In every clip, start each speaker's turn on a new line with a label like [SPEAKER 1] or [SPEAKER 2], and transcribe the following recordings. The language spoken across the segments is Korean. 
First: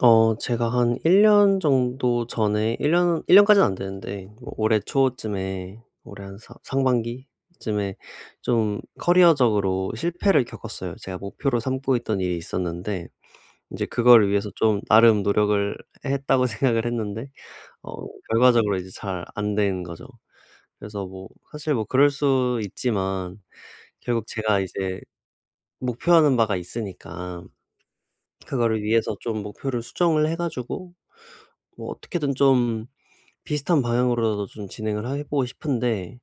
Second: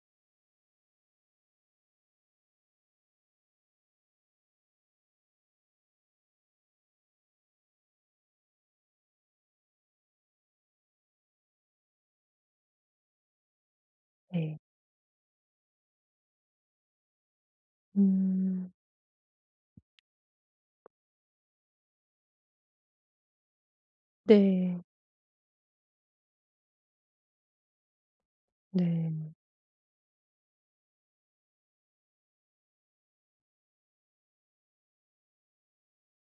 [SPEAKER 1] 제가 한 1년 정도 전에 1년일 년까지는 안 되는데 뭐 올해 초쯤에 올해 한 사 상반기쯤에 좀 커리어적으로 실패를 겪었어요. 제가 목표로 삼고 있던 일이 있었는데 이제 그걸 위해서
[SPEAKER 2] 네.
[SPEAKER 1] 좀 나름 노력을 했다고 생각을 했는데 어
[SPEAKER 2] 음.
[SPEAKER 1] 결과적으로 이제 잘 안 된 거죠. 그래서 뭐 사실 뭐 그럴 수 있지만 결국 제가
[SPEAKER 2] 네.
[SPEAKER 1] 이제 목표하는 바가 있으니까 그거를 위해서
[SPEAKER 2] 네.
[SPEAKER 1] 좀 목표를 수정을 해 가지고 뭐 어떻게든 좀 비슷한 방향으로라도 좀 진행을 하 해 보고 싶은데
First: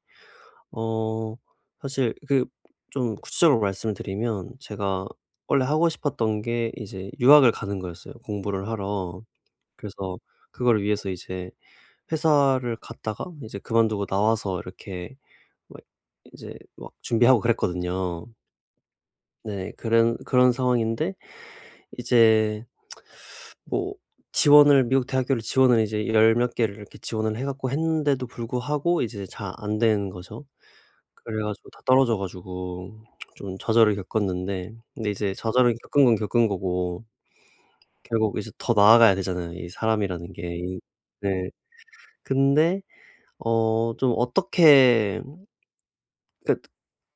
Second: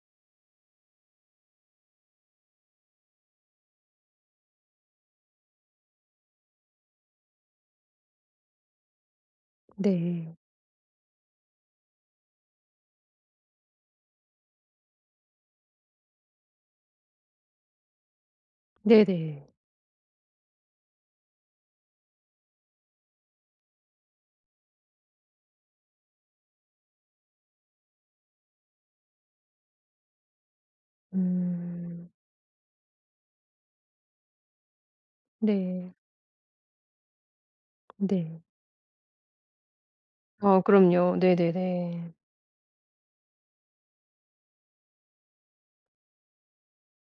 [SPEAKER 1] 어 사실 그 좀 구체적으로 말씀을 드리면 제가 원래 하고 싶었던 게 이제 유학을 가는 거였어요, 공부를 하러. 그래서
[SPEAKER 2] 네.
[SPEAKER 1] 그걸 위해서 이제 회사를 갔다가 이제 그만두고 나와서 이렇게 막 이제 막 준비하고 그랬거든요.
[SPEAKER 2] 네네.
[SPEAKER 1] 네. 그런 상황인데 이제 뭐 지원을 미국 대학교를 지원을 이제 열 몇 개를 이렇게 지원을 해 갖고 했는데도 불구하고 이제 잘 안 되는 거죠. 그래 가지고 다
[SPEAKER 2] 음.
[SPEAKER 1] 떨어져 가지고 좀 좌절을 겪었는데 근데 이제 좌절을
[SPEAKER 2] 네.
[SPEAKER 1] 겪은 건 겪은 거고 결국
[SPEAKER 2] 네.
[SPEAKER 1] 이제 더 나아가야 되잖아요, 이 사람이라는 게.
[SPEAKER 2] 아
[SPEAKER 1] 이
[SPEAKER 2] 그럼요.
[SPEAKER 1] 네.
[SPEAKER 2] 네네네.
[SPEAKER 1] 근데 좀 어떻게 그러니까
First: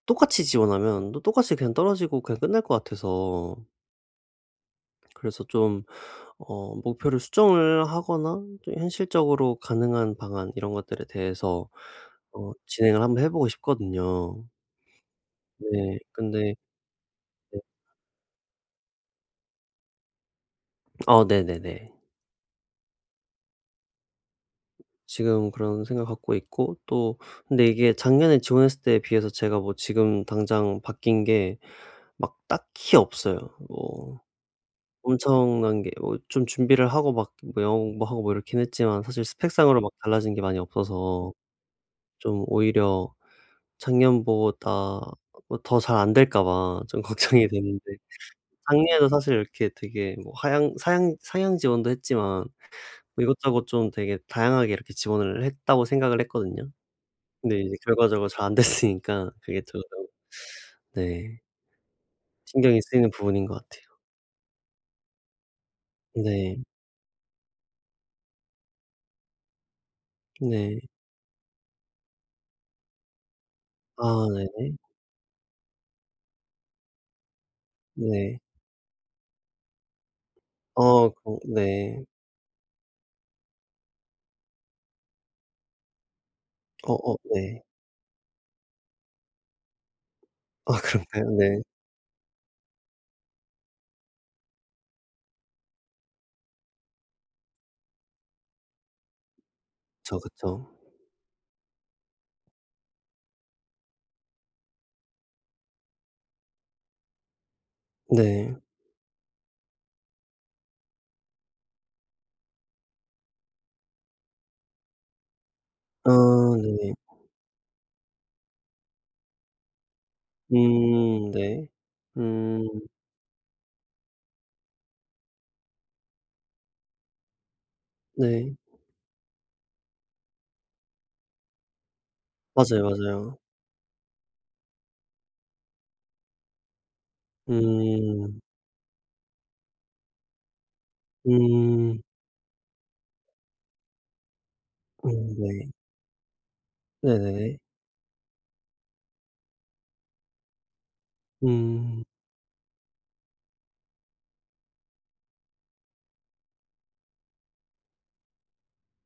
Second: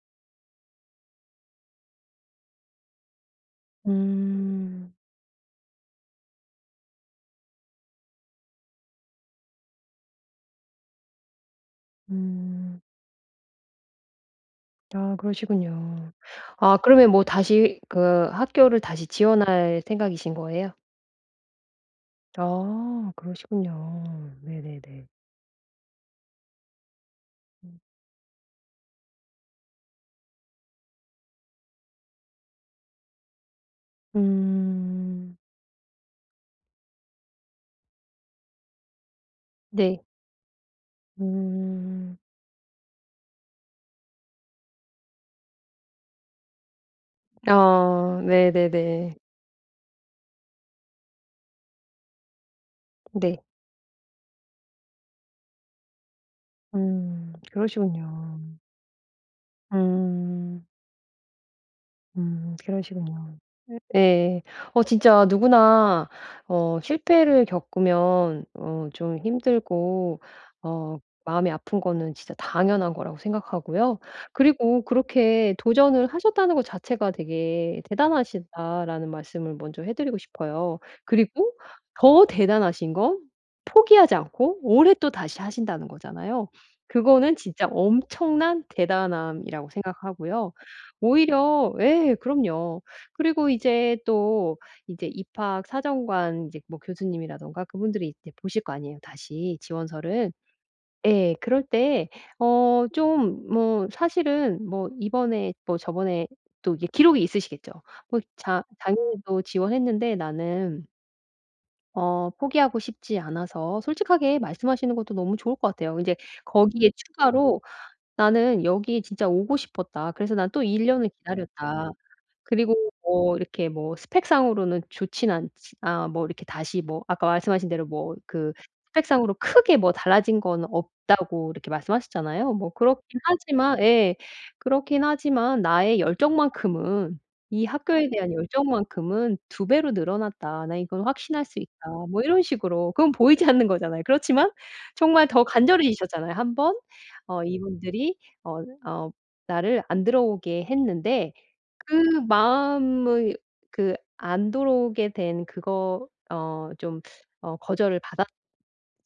[SPEAKER 1] 똑같이 지원하면 또 똑같이 그냥 떨어지고 그냥 끝날 것 같아서
[SPEAKER 2] 음.
[SPEAKER 1] 그래서 좀 목표를 수정을 하거나 또 현실적으로 가능한 방안 이런 것들에 대해서
[SPEAKER 2] 음.
[SPEAKER 1] 진행을 한번 해 보고 싶거든요.
[SPEAKER 2] 아
[SPEAKER 1] 네.
[SPEAKER 2] 그러시군요.
[SPEAKER 1] 근데
[SPEAKER 2] 아 그러면 뭐
[SPEAKER 1] 네.
[SPEAKER 2] 다시 그 학교를 다시 지원할 생각이신 거예요?
[SPEAKER 1] 어 네네네.
[SPEAKER 2] 아 그러시군요. 네네네.
[SPEAKER 1] 지금 그런 생각 갖고 있고 또 근데 이게 작년에 지원했을 때에 비해서 제가 뭐 지금 당장 바뀐 게 막 딱히 없어요. 뭐
[SPEAKER 2] 음.
[SPEAKER 1] 엄청난 게 뭐 좀 준비를 하고 막 뭐 영어 공부하고 뭐 이렇긴 했지만 사실 스펙상으로 막
[SPEAKER 2] 네.
[SPEAKER 1] 달라진 게 많이 없어서
[SPEAKER 2] 음.
[SPEAKER 1] 좀 오히려 작년보다 뭐 더 잘 안 될까 봐 좀 걱정이 되는데
[SPEAKER 2] 아
[SPEAKER 1] 작년에도
[SPEAKER 2] 네네네.
[SPEAKER 1] 사실 이렇게 되게 뭐 하향 사양 상향 지원도 했지만 뭐
[SPEAKER 2] 네.
[SPEAKER 1] 이것저것 좀 되게 다양하게 이렇게 지원을 했다고 생각을 했거든요.
[SPEAKER 2] 음.
[SPEAKER 1] 근데 이제 결과적으로
[SPEAKER 2] 그러시군요.
[SPEAKER 1] 잘 안 됐으니까 그게 좀
[SPEAKER 2] 음.
[SPEAKER 1] 네. 신경이 쓰이는
[SPEAKER 2] 그러시군요.
[SPEAKER 1] 부분인 것 같아요.
[SPEAKER 2] 예. 진짜 누구나
[SPEAKER 1] 네.
[SPEAKER 2] 실패를 겪으면 좀 힘들고
[SPEAKER 1] 네.
[SPEAKER 2] 어 마음이 아픈 거는 진짜 당연한 거라고 생각하고요.
[SPEAKER 1] 아
[SPEAKER 2] 그리고 그렇게 도전을 하셨다는 것 자체가 되게
[SPEAKER 1] 네네. 네.
[SPEAKER 2] 대단하시다라는 말씀을 먼저 해 드리고 싶어요.
[SPEAKER 1] 어 그
[SPEAKER 2] 그리고
[SPEAKER 1] 네.
[SPEAKER 2] 더 대단하신 건 포기하지 않고 올해 또 다시 하신다는 거잖아요.
[SPEAKER 1] 어어
[SPEAKER 2] 그거는
[SPEAKER 1] 네.
[SPEAKER 2] 진짜 엄청난 대단함이라고 생각하고요.
[SPEAKER 1] 아 그런가요? 네.
[SPEAKER 2] 오히려. 예, 그럼요. 그리고 이제 또 이제 입학 사정관 이제 뭐 교수님이라든가 그분들이 이제 보실 거 아니에요 다시
[SPEAKER 1] 그쵸,
[SPEAKER 2] 지원서를.
[SPEAKER 1] 그쵸.
[SPEAKER 2] 예. 그럴 때 좀 뭐 사실은 뭐 이번에 뭐 저번에 또 이게 기록이 있으시겠죠. 뭐
[SPEAKER 1] 네.
[SPEAKER 2] "자 작년에도 지원했는데 나는 포기하고 싶지 않아서." 솔직하게 말씀하시는 것도 너무 좋을 것 같아요. 이
[SPEAKER 1] 아
[SPEAKER 2] 제 거기에
[SPEAKER 1] 네.
[SPEAKER 2] 추가로 "나는 여기에 진짜 오고 싶었다. 그래서 난 또 1 년을
[SPEAKER 1] 네.
[SPEAKER 2] 기다렸다."
[SPEAKER 1] 음.
[SPEAKER 2] 그리고 뭐 이렇게 뭐 스펙상으로는 좋진 않지 아 뭐 이렇게 다시 뭐 아까 말씀하신 대로 뭐 그
[SPEAKER 1] 네.
[SPEAKER 2] 스펙상으로 크게 뭐 달라진 건 없다고 이렇게 말씀하셨잖아요. 뭐
[SPEAKER 1] 맞아요,
[SPEAKER 2] 그렇긴
[SPEAKER 1] 맞아요.
[SPEAKER 2] 하지만, 예. 그렇긴 하지만 나의 열정만큼은 이 학교에 대한
[SPEAKER 1] 음.
[SPEAKER 2] 열정만큼은 두 배로 늘어났다. 나 이건 확신할 수 있다.
[SPEAKER 1] 음.
[SPEAKER 2] 뭐 이런 식으로 그건 보이지 않는 거잖아요. 그렇지만 정말 더
[SPEAKER 1] 네.
[SPEAKER 2] 간절해지셨잖아요. 한 번
[SPEAKER 1] 네네.
[SPEAKER 2] 이분들이 어 어 나를 안 들어오게 했는데 그
[SPEAKER 1] 음.
[SPEAKER 2] 마음의 그 안 들어오게 된 그거 좀 거절을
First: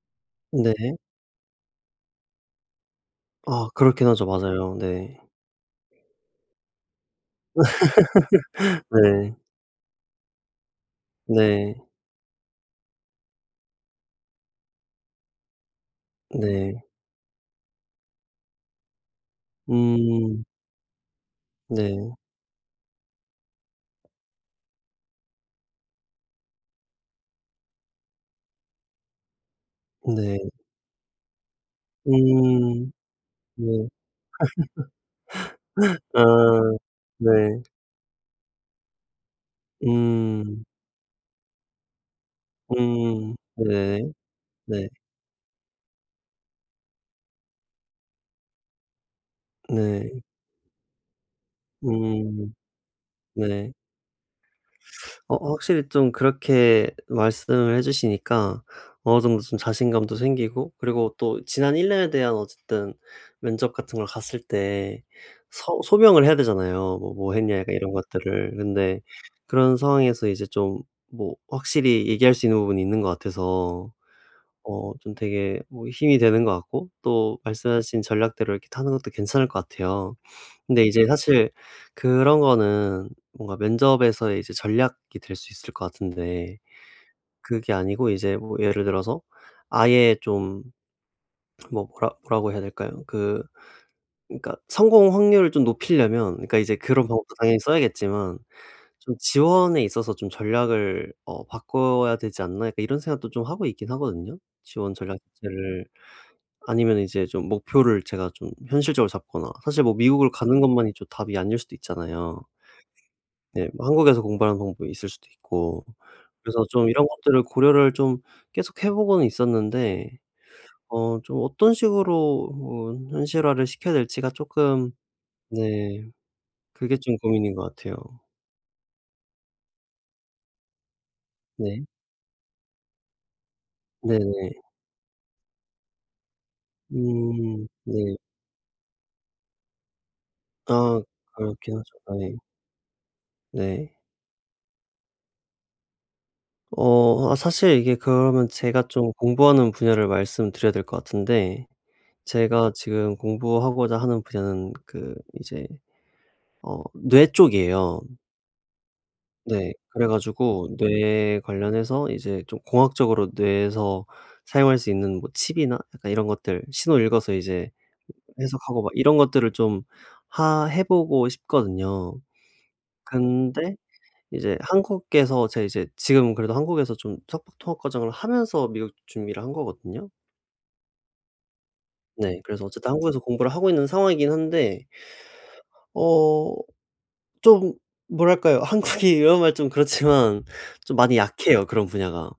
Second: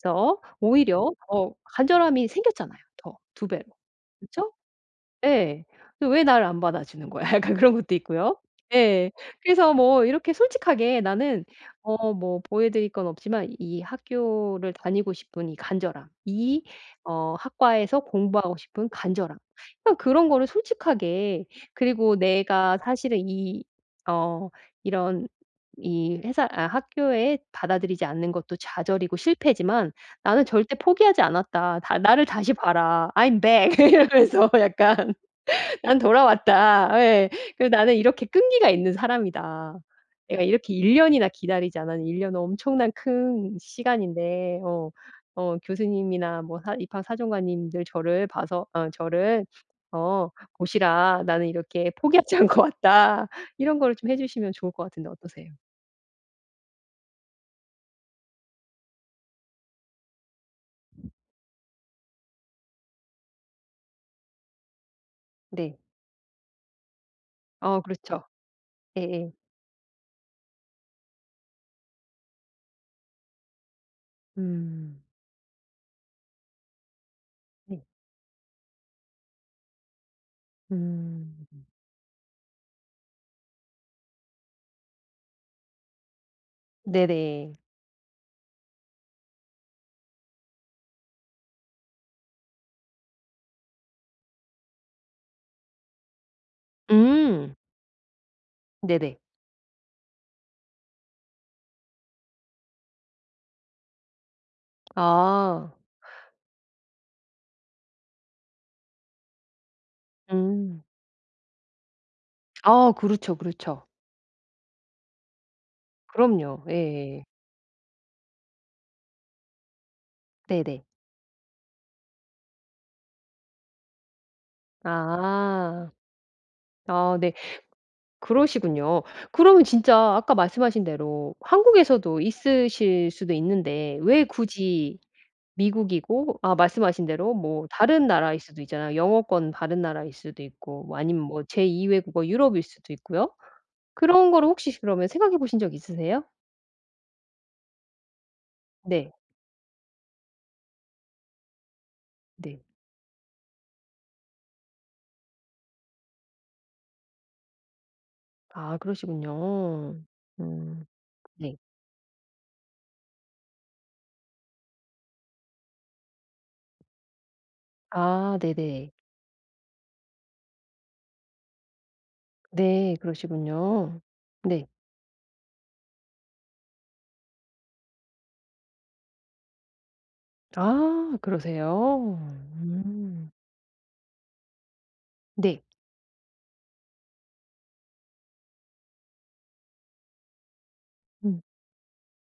[SPEAKER 2] 받아서
[SPEAKER 1] 네.
[SPEAKER 2] 오히려 더 간절함이 생겼잖아요. 더 두 배로.
[SPEAKER 1] 아 그렇긴 하죠.
[SPEAKER 2] 그쵸?
[SPEAKER 1] 맞아요. 네.
[SPEAKER 2] 예. 그 '왜 나를 안 받아주는 거야?' 약간 그런 것도 있고요. 예.
[SPEAKER 1] 네.
[SPEAKER 2] 그래서 뭐 이렇게 솔직하게 나는
[SPEAKER 1] 네.
[SPEAKER 2] 뭐 보여 드릴 건 없지만 이 학교를 다니고 싶은 이 간절함, 이
[SPEAKER 1] 네.
[SPEAKER 2] 학과에서 공부하고 싶은 간절함 그냥 그런
[SPEAKER 1] 음.
[SPEAKER 2] 거를 솔직하게.
[SPEAKER 1] 네.
[SPEAKER 2] 그리고 내가 사실은 이 어 이런 이 회사 아 학교에 받아들이지 않는 것도 좌절이고 실패지만
[SPEAKER 1] 네.
[SPEAKER 2] 나는 절대 포기하지 않았다. 다 나를 다시
[SPEAKER 1] 음.
[SPEAKER 2] 봐라. "I'm back."
[SPEAKER 1] 네.
[SPEAKER 2] 이러면서 약간 '난
[SPEAKER 1] 아.
[SPEAKER 2] 돌아왔다.' 예.
[SPEAKER 1] 네.
[SPEAKER 2] 그리고 '나는 이렇게 끈기가 있는 사람이다. 내가
[SPEAKER 1] 음.
[SPEAKER 2] 이렇게 1 년이나 기다리지 않았는 1 년은 엄청난
[SPEAKER 1] 음.
[SPEAKER 2] 큰
[SPEAKER 1] 네
[SPEAKER 2] 시간인데
[SPEAKER 1] 네네. 네.
[SPEAKER 2] 교수님이나 뭐 사 입학 사정관님들 저를 봐서 저를
[SPEAKER 1] 네.
[SPEAKER 2] 어 보시라. 나는 이렇게 포기하지
[SPEAKER 1] 음.
[SPEAKER 2] 않고 왔다.'
[SPEAKER 1] 네.
[SPEAKER 2] 이런 거를 좀 해 주시면 좋을 것 같은데
[SPEAKER 1] 어
[SPEAKER 2] 어떠세요?
[SPEAKER 1] 확실히 좀 그렇게 말씀을 해 주시니까 어느 정도 좀 자신감도 생기고 그리고 또 지난 1 년에 대한 어쨌든 면접 같은 걸 갔을 때
[SPEAKER 2] 네.
[SPEAKER 1] 서 소명을 해야 되잖아요. 뭐 뭐 했냐 약간
[SPEAKER 2] 어
[SPEAKER 1] 이런
[SPEAKER 2] 그렇죠.
[SPEAKER 1] 것들을. 근데
[SPEAKER 2] 예예.
[SPEAKER 1] 그런 상황에서 이제 좀 뭐 확실히 얘기할 수 있는 부분이 있는 것 같아서
[SPEAKER 2] 음.
[SPEAKER 1] 좀 되게 뭐 힘이 되는 것 같고 또
[SPEAKER 2] 네.
[SPEAKER 1] 말씀하신 전략대로 이렇게 타는 것도 괜찮을 것 같아요. 근데 이제
[SPEAKER 2] 음.
[SPEAKER 1] 사실 그런 거는 뭔가 면접에서의 이제 전략이 될 수 있을 것 같은데
[SPEAKER 2] 네네.
[SPEAKER 1] 그게 아니고 이제 뭐 예를 들어서 아예 좀 뭐 뭐라고 해야 될까요? 그 그러니까 성공 확률을 좀 높이려면 그러니까 이제 그런 방법도
[SPEAKER 2] 음.
[SPEAKER 1] 당연히 써야겠지만 좀
[SPEAKER 2] 네네.
[SPEAKER 1] '지원에 있어서 좀 전략을 바꿔야 되지 않나?' 약간 이런 생각도 좀 하고 있긴 하거든요, 지원 전략
[SPEAKER 2] 아.
[SPEAKER 1] 자체를. 아니면 이제 좀 목표를 제가 좀 현실적으로 잡거나 사실 뭐 미국을 가는
[SPEAKER 2] 음.
[SPEAKER 1] 것만이 좀 답이 아닐 수도 있잖아요.
[SPEAKER 2] 아 그렇죠,
[SPEAKER 1] 네.
[SPEAKER 2] 그렇죠.
[SPEAKER 1] 뭐 한국에서 공부하는 방법이 있을 수도 있고.
[SPEAKER 2] 그럼요.
[SPEAKER 1] 그래서 좀 이런
[SPEAKER 2] 예
[SPEAKER 1] 것들을 고려를 좀 계속 해 보고는 있었는데
[SPEAKER 2] 네네.
[SPEAKER 1] 좀 어떤 식으로 현실화를 시켜야 될지가 쪼끔
[SPEAKER 2] 아.
[SPEAKER 1] 네 그게 좀
[SPEAKER 2] 아 네.
[SPEAKER 1] 고민인 것 같아요.
[SPEAKER 2] 그러시군요. 그러면 진짜 아까 말씀하신 대로
[SPEAKER 1] 네.
[SPEAKER 2] 한국에서도 있으실 수도 있는데 왜
[SPEAKER 1] 네네.
[SPEAKER 2] 굳이 미국이고, 아 말씀하신 대로 뭐 다른
[SPEAKER 1] 네.
[SPEAKER 2] 나라일 수도 있잖아요. 영어권 다른 나라일 수도 있고 뭐
[SPEAKER 1] 아
[SPEAKER 2] 아니면 뭐
[SPEAKER 1] 그렇긴
[SPEAKER 2] 제2
[SPEAKER 1] 하죠.
[SPEAKER 2] 외국어
[SPEAKER 1] 네.
[SPEAKER 2] 유럽일 수도 있고요.
[SPEAKER 1] 네.
[SPEAKER 2] 그런 거를 혹시 그러면 생각해 보신 적 있으세요?
[SPEAKER 1] 어 아 사실 이게 그러면 제가
[SPEAKER 2] 네.
[SPEAKER 1] 좀 공부하는 분야를 말씀드려야 될 것 같은데
[SPEAKER 2] 네.
[SPEAKER 1] 제가 지금 공부하고자 하는 분야는 그 이제 뇌 쪽이에요.
[SPEAKER 2] 아
[SPEAKER 1] 네.
[SPEAKER 2] 그러시군요.
[SPEAKER 1] 그래 가지고
[SPEAKER 2] 음.
[SPEAKER 1] 뇌에
[SPEAKER 2] 네.
[SPEAKER 1] 관련해서 이제 좀 공학적으로 뇌에서 사용할 수 있는 뭐 칩이나 약간 이런 것들 신호 읽어서 이제
[SPEAKER 2] 아
[SPEAKER 1] 해석하고
[SPEAKER 2] 네네.
[SPEAKER 1] 막 이런 것들을 좀 하 해 보고 싶거든요.
[SPEAKER 2] 네.
[SPEAKER 1] 근데
[SPEAKER 2] 그러시군요.
[SPEAKER 1] 이제
[SPEAKER 2] 네.
[SPEAKER 1] 한국에서 제가 이제 지금 그래도 한국에서 좀 석박 통합 과정을 하면서 미국 준비를 한 거거든요.
[SPEAKER 2] 아 그러세요?
[SPEAKER 1] 네. 그래서 어쨌든 한국에서
[SPEAKER 2] 음.
[SPEAKER 1] 공부를 하고 있는 상황이긴 한데
[SPEAKER 2] 네.
[SPEAKER 1] 어 좀 뭐랄까요? 한국이 이런 말 좀 그렇지만 좀 많이
[SPEAKER 2] 음.
[SPEAKER 1] 약해요, 그런 분야가.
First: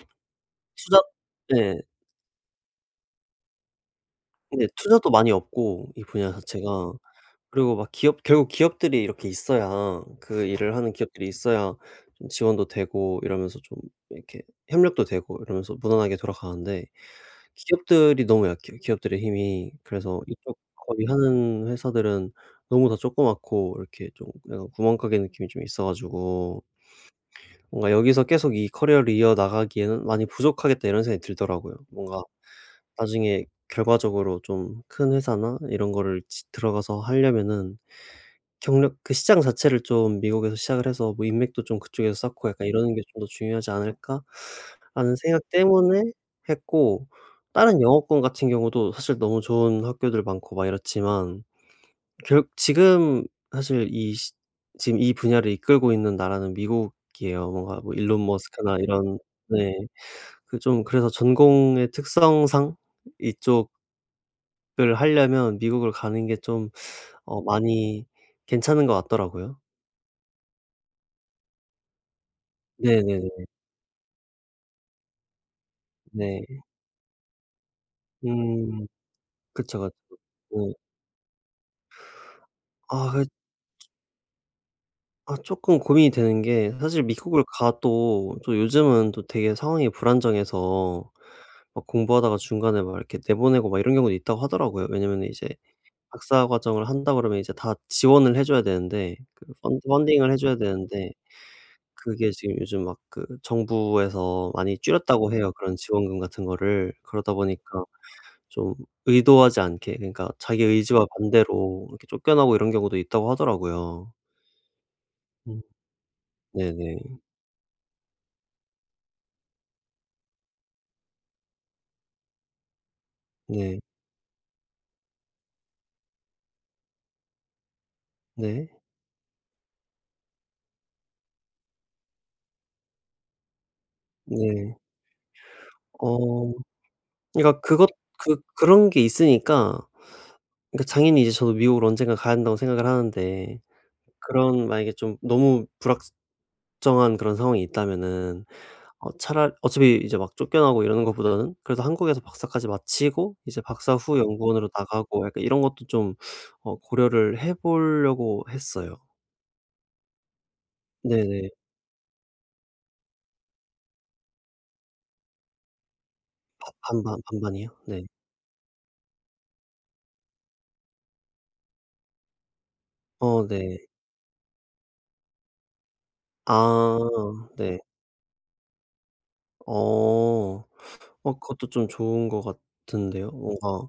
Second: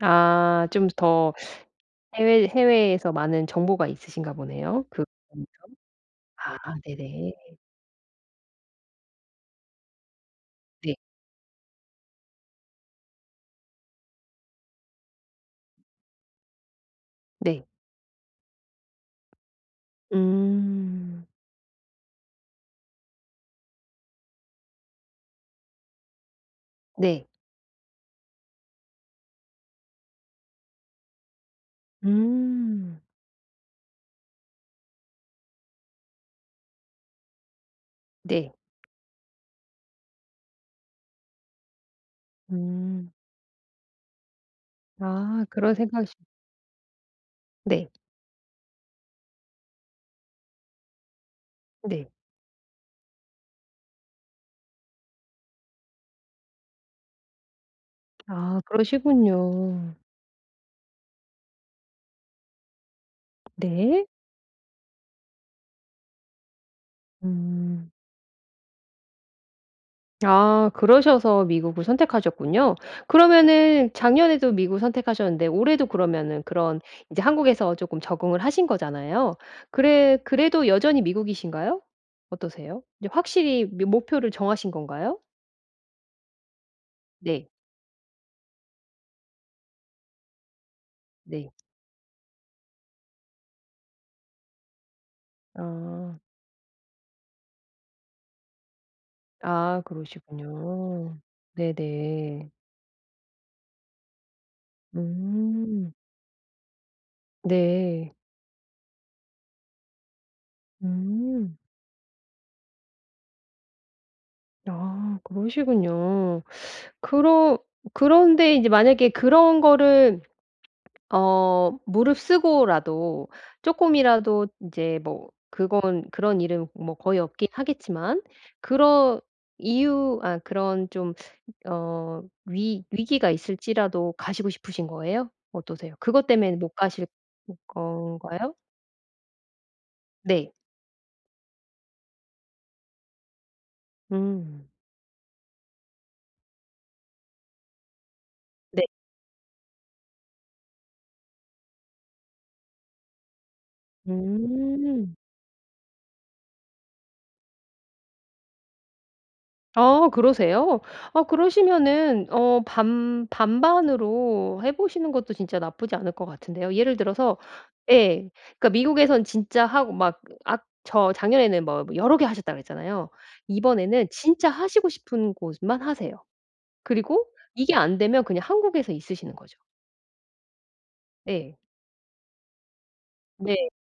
[SPEAKER 2] 아 좀
[SPEAKER 1] 투자
[SPEAKER 2] 더
[SPEAKER 1] 네.
[SPEAKER 2] 해외 해외에서 많은 정보가 있으신가
[SPEAKER 1] 네.
[SPEAKER 2] 보네요. 그
[SPEAKER 1] 투자도 많이 없고 이 분야
[SPEAKER 2] 아
[SPEAKER 1] 자체가.
[SPEAKER 2] 네네.
[SPEAKER 1] 그리고 막 기업 결국 기업들이 이렇게 있어야 그 일을 하는
[SPEAKER 2] 네.
[SPEAKER 1] 기업들이 있어야 좀 지원도 되고 이러면서 좀 이렇게 협력도 되고 이러면서 무난하게 돌아가는데
[SPEAKER 2] 네.
[SPEAKER 1] 기업들이 너무 약해요, 기업들의 힘이. 그래서 이쪽 거의
[SPEAKER 2] 음.
[SPEAKER 1] 하는 회사들은 너무 다 조그맣고 이렇게 좀 약간 구멍가게 느낌이 좀 있어 가지고
[SPEAKER 2] 네.
[SPEAKER 1] 뭔가 '여기서 계속 이 커리어를 이어나가기에는 많이 부족하겠다.' 이런 생각이 들더라고요. 뭔가
[SPEAKER 2] 음.
[SPEAKER 1] 나중에 결과적으로 좀 큰 회사나 이런 거를 지 들어가서 하려면은
[SPEAKER 2] 네.
[SPEAKER 1] 경력 그 시장 자체를 좀 미국에서 시작을 해서 뭐 인맥도 좀 그쪽에서 쌓고 약간 이러는 게
[SPEAKER 2] 음.
[SPEAKER 1] 좀 더 중요하지 않을까라는 생각
[SPEAKER 2] 아 그런 생
[SPEAKER 1] 때문에
[SPEAKER 2] 각이
[SPEAKER 1] 했고 다른
[SPEAKER 2] 네.
[SPEAKER 1] 영어권 같은 경우도 사실 너무 좋은 학교들 많고 막 이렇지만
[SPEAKER 2] 네.
[SPEAKER 1] 결 지금 사실 이 시 지금 이 분야를 이끌고 있는 나라는 미국이에요. 뭔가 뭐 일론
[SPEAKER 2] 아
[SPEAKER 1] 머스크나 이런 네.
[SPEAKER 2] 그러시군요.
[SPEAKER 1] 그 좀 그래서 전공의 특성상
[SPEAKER 2] 네.
[SPEAKER 1] 이쪽을 하려면 미국을 가는 게 좀
[SPEAKER 2] 음.
[SPEAKER 1] 많이 괜찮은 것 같더라고요.
[SPEAKER 2] 아 그러셔서 미국을 선택하셨군요.
[SPEAKER 1] 네네네.
[SPEAKER 2] 그러면은 작년에도 미국 선택하셨는데 올해도 그러면은
[SPEAKER 1] 네.
[SPEAKER 2] 그런 이제 한국에서 조금 적응을 하신
[SPEAKER 1] 음.
[SPEAKER 2] 거잖아요.
[SPEAKER 1] 그쵸, 그쵸.
[SPEAKER 2] 그래 그래도
[SPEAKER 1] 네.
[SPEAKER 2] 여전히 미국이신가요? 어떠세요? 이제
[SPEAKER 1] 아
[SPEAKER 2] 확실히 미 목표를 정하신 건가요?
[SPEAKER 1] 아 쪼끔 고민이 되는 게 사실 미국을
[SPEAKER 2] 네.
[SPEAKER 1] 가도 또 요즘은 또 되게 상황이 불안정해서
[SPEAKER 2] 네.
[SPEAKER 1] 막 공부하다가 중간에 막 이렇게 내보내고 막 이런 경우도 있다고 하더라고요. 왜냐면은 이제
[SPEAKER 2] 아.
[SPEAKER 1] 박사 과정을 한다 그러면 이제 다 지원을 해 줘야 되는데 그 펀
[SPEAKER 2] 아
[SPEAKER 1] 펀딩을 해 줘야 되는데
[SPEAKER 2] 그러시군요.
[SPEAKER 1] 그게
[SPEAKER 2] 네네.
[SPEAKER 1] 지금 요즘 막 그 정부에서 많이 줄였다고 해요, 그런
[SPEAKER 2] 음.
[SPEAKER 1] 지원금 같은 거를. 그러다 보니까
[SPEAKER 2] 네.
[SPEAKER 1] 좀 의도하지 않게 그러니까 자기 의지와
[SPEAKER 2] 음.
[SPEAKER 1] 반대로 이렇게 쫓겨나고 이런 경우도 있다고 하더라고요.
[SPEAKER 2] 아
[SPEAKER 1] 음
[SPEAKER 2] 그러시군요.
[SPEAKER 1] 네네.
[SPEAKER 2] 그러 그런데 이제 만약에 그런 거를 무릎쓰고라도 조
[SPEAKER 1] 네.
[SPEAKER 2] 금이라도 이제 뭐 그건 그런 일은 뭐 거의 없긴 하겠지만
[SPEAKER 1] 네.
[SPEAKER 2] 그런 이유, 아 그런 좀 위 위기가 있을지라도 가시고
[SPEAKER 1] 네.
[SPEAKER 2] 싶으신 거예요? 어떠세요? 그것
[SPEAKER 1] 어
[SPEAKER 2] 때문에 못 가실
[SPEAKER 1] 그러니까 그것 그
[SPEAKER 2] 건가요?
[SPEAKER 1] 그런 게 있으니까
[SPEAKER 2] 네.
[SPEAKER 1] 그러니까 당연히 이제 저도 미국을 언젠가 가야 한다고 생각을 하는데
[SPEAKER 2] 음.
[SPEAKER 1] 그런 만약에 좀 너무 불확정한 그런 상황이 있다면은
[SPEAKER 2] 네.
[SPEAKER 1] 어 차라 어차피 이제 막 쫓겨나고 이러는 것보다는 그래도 한국에서 박사까지 마치고 이제 박사 후 연구원으로
[SPEAKER 2] 음.
[SPEAKER 1] 나가고 약간 이런 것도 좀 고려를 해 보려고 했어요.
[SPEAKER 2] 아 그러세요? 아
[SPEAKER 1] 네네.
[SPEAKER 2] 그러시면은 반 반반으로 해 보시는 것도 진짜 나쁘지 않을 것 같은데요. 예를
[SPEAKER 1] 반반
[SPEAKER 2] 들어서.
[SPEAKER 1] 반반이요? 네.
[SPEAKER 2] 예. 그러니까 미국에선 진짜 하고 막, 아 저 작년에는 뭐 뭐 여러 개 하셨다 그랬잖아요.
[SPEAKER 1] 어 네.
[SPEAKER 2] 이번에는 진짜 하시고 싶은 곳만 하세요.
[SPEAKER 1] 아
[SPEAKER 2] 그리고 이게
[SPEAKER 1] 네.
[SPEAKER 2] 안 되면 그냥 한국에서 있으시는 거죠.
[SPEAKER 1] 어. 어
[SPEAKER 2] 예.
[SPEAKER 1] 그것도 좀 좋은 것 같은데요.
[SPEAKER 2] 네.
[SPEAKER 1] 뭔가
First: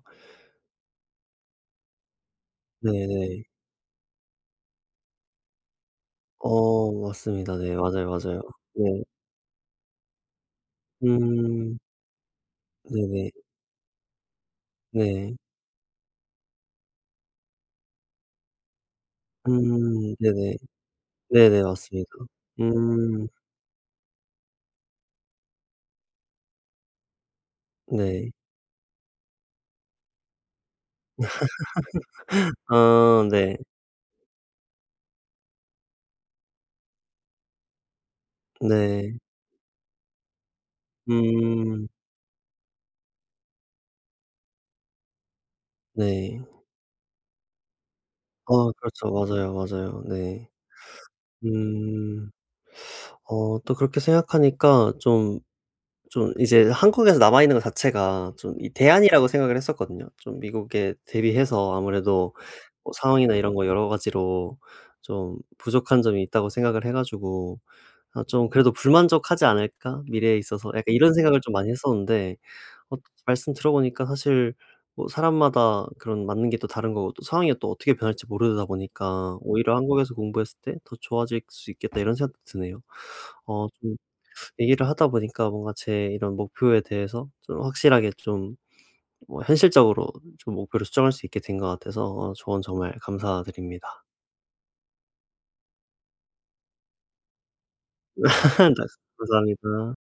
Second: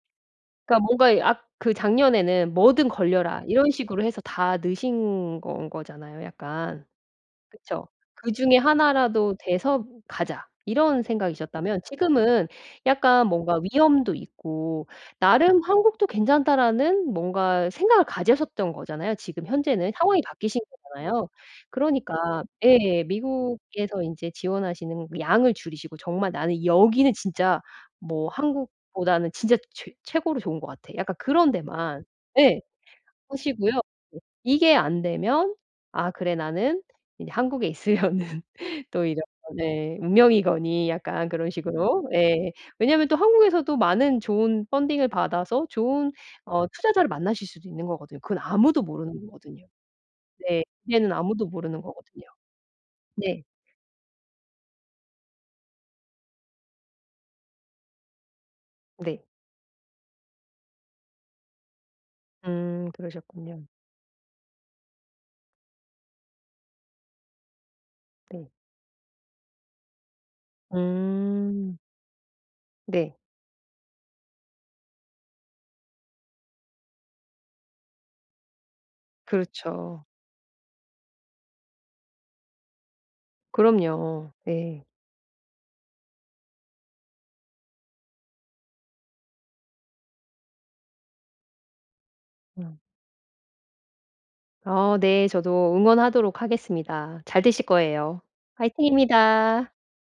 [SPEAKER 2] 그러니까 뭔가 아 그 작년에는 "뭐든 걸려라."
[SPEAKER 1] 네네.
[SPEAKER 2] 이런 식으로 해서 다 넣으신 건 거잖아요 약간.
[SPEAKER 1] 어 맞습니다. 네
[SPEAKER 2] 그쵸.
[SPEAKER 1] 맞아요, 맞아요.
[SPEAKER 2] '그중에
[SPEAKER 1] 네.
[SPEAKER 2] 하나라도 돼서 가자.' 이런
[SPEAKER 1] 음
[SPEAKER 2] 생각이셨다면 지금은 약간
[SPEAKER 1] 네네.
[SPEAKER 2] 뭔가 위험도 있고
[SPEAKER 1] 네.
[SPEAKER 2] 나름 '한국도 괜찮다.'라는 뭔가 생각을 가지셨던 거잖아요. 지금 현재는 상황이
[SPEAKER 1] 네네.
[SPEAKER 2] 바뀌신 거잖아요.
[SPEAKER 1] 네네 맞습니다.
[SPEAKER 2] 그러니까 예
[SPEAKER 1] 음
[SPEAKER 2] 미국에서 인제 지원하시는 양을 줄이시고 정말 '나는 여기는 진짜 뭐
[SPEAKER 1] 네.
[SPEAKER 2] 한국보다는 진짜 최 최고로 좋은 것 같아.' 약간 그런 데만. 예.
[SPEAKER 1] 아 네.
[SPEAKER 2] 하시고요. 네. 이게 안 되면 '아 그래 나는 이제 한국에 있으려는 또
[SPEAKER 1] 네.
[SPEAKER 2] 이런 네 운명이거니.' 약간 그런
[SPEAKER 1] 음
[SPEAKER 2] 식으로. 예. 왜냐하면 또 한국에서도 많은 좋은 펀딩을 받아서 좋은
[SPEAKER 1] 네.
[SPEAKER 2] 투자자를 만나실 수도 있는 거거든요. 그건
[SPEAKER 1] 아
[SPEAKER 2] 아무도
[SPEAKER 1] 그렇죠.
[SPEAKER 2] 모르는
[SPEAKER 1] 맞아요,
[SPEAKER 2] 거거든요.
[SPEAKER 1] 맞아요. 네.
[SPEAKER 2] 네. 미래는 아무도 모르는 거거든요.
[SPEAKER 1] 음.
[SPEAKER 2] 네.
[SPEAKER 1] 또 그렇게 생각하니까 좀 좀 이제 한국에서 남아 있는 것 자체가 좀 이
[SPEAKER 2] 네.
[SPEAKER 1] 대안이라고 생각을 했었거든요. 좀 미국에 대비해서 아무래도 뭐 상황이나 이런
[SPEAKER 2] 그러셨군요.
[SPEAKER 1] 거 여러 가지로 좀 부족한 점이 있다고 생각을 해 가지고 아
[SPEAKER 2] 네.
[SPEAKER 1] 좀 '그래도 불만족하지 않을까? 미래에 있어서.' 약간 이런 생각을 좀 많이
[SPEAKER 2] 음.
[SPEAKER 1] 했었는데 어
[SPEAKER 2] 네.
[SPEAKER 1] 말씀 들어보니까 사실 뭐 사람마다 그런 맞는 게 또 다른 거고 또 상황이 또 어떻게 변할지 모르다 보니까 오히려
[SPEAKER 2] 그렇죠.
[SPEAKER 1] '한국에서 공부했을 때 더 좋아질 수 있겠다.' 이런 생각도 드네요. 어좀
[SPEAKER 2] 그럼요. 네.
[SPEAKER 1] 얘기를 하다 보니까 뭔가 제 이런 목표에 대해서 좀 확실하게 좀 뭐 현실적으로 좀 목표를 수정할 수 있게 된 것 같아서 조언
[SPEAKER 2] 음.
[SPEAKER 1] 정말 감사드립니다.
[SPEAKER 2] 어 네. 저도 응원하도록 하겠습니다. 잘 되실 거예요.
[SPEAKER 1] 네
[SPEAKER 2] 화이팅입니다.
[SPEAKER 1] 감사합니다.